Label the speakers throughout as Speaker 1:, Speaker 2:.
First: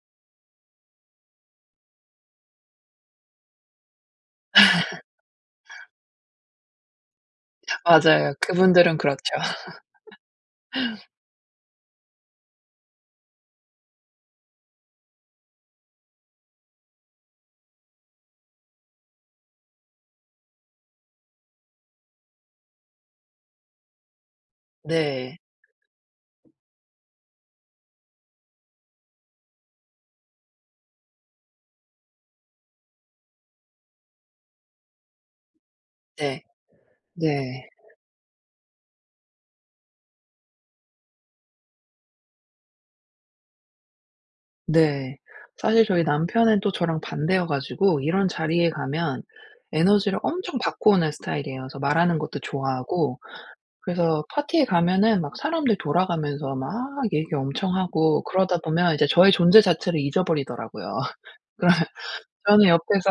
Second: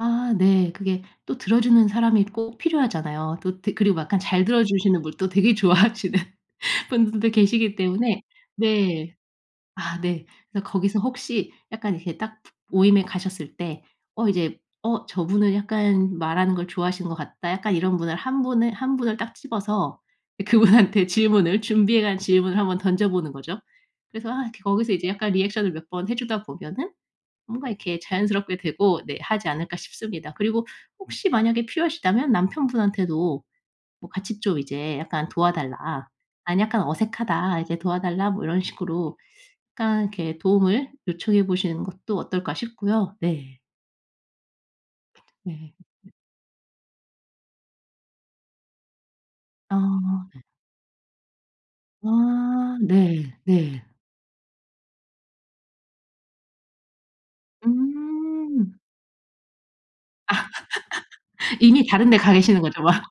Speaker 1: 아 네. 그게 또 들어주는 사람이 꼭 필요하잖아요. 또 드 그리고 약간 잘 들어주시는 분도 되게 좋아하시는 분들도 계시기 때문에
Speaker 2: 맞아요. 그분들은
Speaker 1: 네.
Speaker 2: 그렇죠.
Speaker 1: 아 네. 그래서 거기서 혹시 약간 이렇게 딱 모임에 가셨을 때 어 이제 '어 저분은 약간 말하는 걸 좋아하시는 것 같다.' 약간 이런 분을 1 분을 1 분을 딱 집어서 그분한테 질문을 준비해 간 질문을 한번 던져보는 거죠. 그래서 아 거기서 이제 약간
Speaker 2: 네.
Speaker 1: 리액션을 몇 번 해주다 보면은 뭔가 이렇게 자연스럽게 되고 네, 하지 않을까 싶습니다. 그리고 혹시 만약에 필요하시다면 남편분한테도 뭐 같이 좀 이제 약간 "도와달라.
Speaker 2: 네.
Speaker 1: 난 약간 어색하다".
Speaker 2: 네.
Speaker 1: 이제 "도와달라." 뭐 이런 식으로 약간 이렇게 도움을 요청해 보시는 것도 어떨까 싶고요. 네.
Speaker 2: 네.
Speaker 1: 네.
Speaker 2: 사실 저희 남편은 또 저랑 반대여 가지고 이런 자리에 가면 에너지를
Speaker 1: 아.
Speaker 2: 엄청 받고 오는 스타일이에요. 그래서 말하는 것도
Speaker 1: 아
Speaker 2: 좋아하고
Speaker 1: 네. 네.
Speaker 2: 그래서 파티에 가면은 막 사람들이 돌아가면서 막 얘기 엄청 하고 그러다
Speaker 1: 음.
Speaker 2: 보면 이제 저의 존재 자체를 잊어버리더라고요. 그러면
Speaker 1: 이미 다른 데 가 계시는
Speaker 2: 저는
Speaker 1: 거죠. 막.
Speaker 2: 옆에서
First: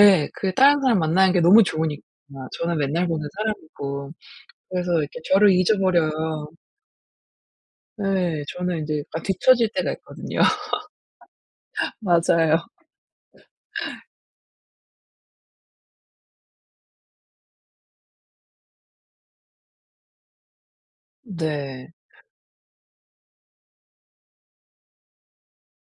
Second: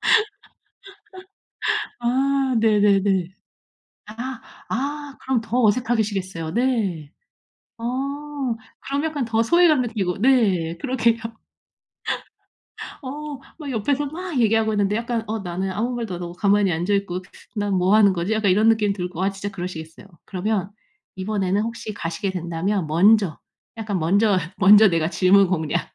Speaker 2: 예. 그 다른 사람 만나는 게 너무 좋으니까.
Speaker 1: 아
Speaker 2: 저는 맨날 보는
Speaker 1: 네네네.
Speaker 2: 사람이고.
Speaker 1: 아
Speaker 2: 그래서
Speaker 1: 아
Speaker 2: 이렇게
Speaker 1: 그럼
Speaker 2: 저를
Speaker 1: 더
Speaker 2: 잊어버려요.
Speaker 1: 어색하시겠어요. 네. 어
Speaker 2: 예. 저는 인제
Speaker 1: 그럼
Speaker 2: 약간
Speaker 1: 약간 더
Speaker 2: 뒤쳐질
Speaker 1: 소외감
Speaker 2: 때가
Speaker 1: 느끼고
Speaker 2: 있거든요.
Speaker 1: 네. 그러게요.
Speaker 2: 맞아요.
Speaker 1: 어 막 옆에서 막 얘기하고 있는데 약간 어 나는 아무 말도 안 하고 가만히 앉아있고 '난 뭐 하는 거지?' 약간 이런 느낌이 들고 아 진짜 그러시겠어요. 그러면 이번에는 혹시
Speaker 2: 네.
Speaker 1: 가시게 된다면 먼저 약간 먼저, 먼저 내가 질문 공략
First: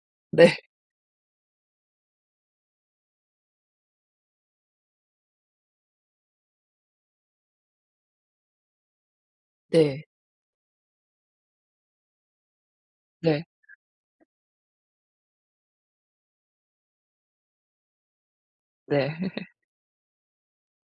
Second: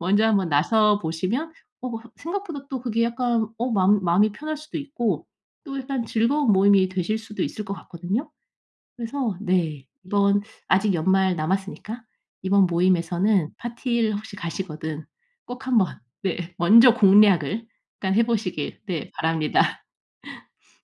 Speaker 1: 먼저 한번
Speaker 2: 네.
Speaker 1: 나서 보시면 어 생각보다 또 그게 약간 어 마음 마음이 편할 수도 있고 또 약간 즐거운 모임이 되실 수도 있을 것 같거든요. 그래서 네.
Speaker 2: 네.
Speaker 1: 이번 아직 연말 남았으니까 이번
Speaker 2: 네.
Speaker 1: 모임에서는 파티를 혹시 가시거든 꼭 한번 네, 먼저 공략을 일단 해보시길 네,
Speaker 2: 네.
Speaker 1: 바랍니다.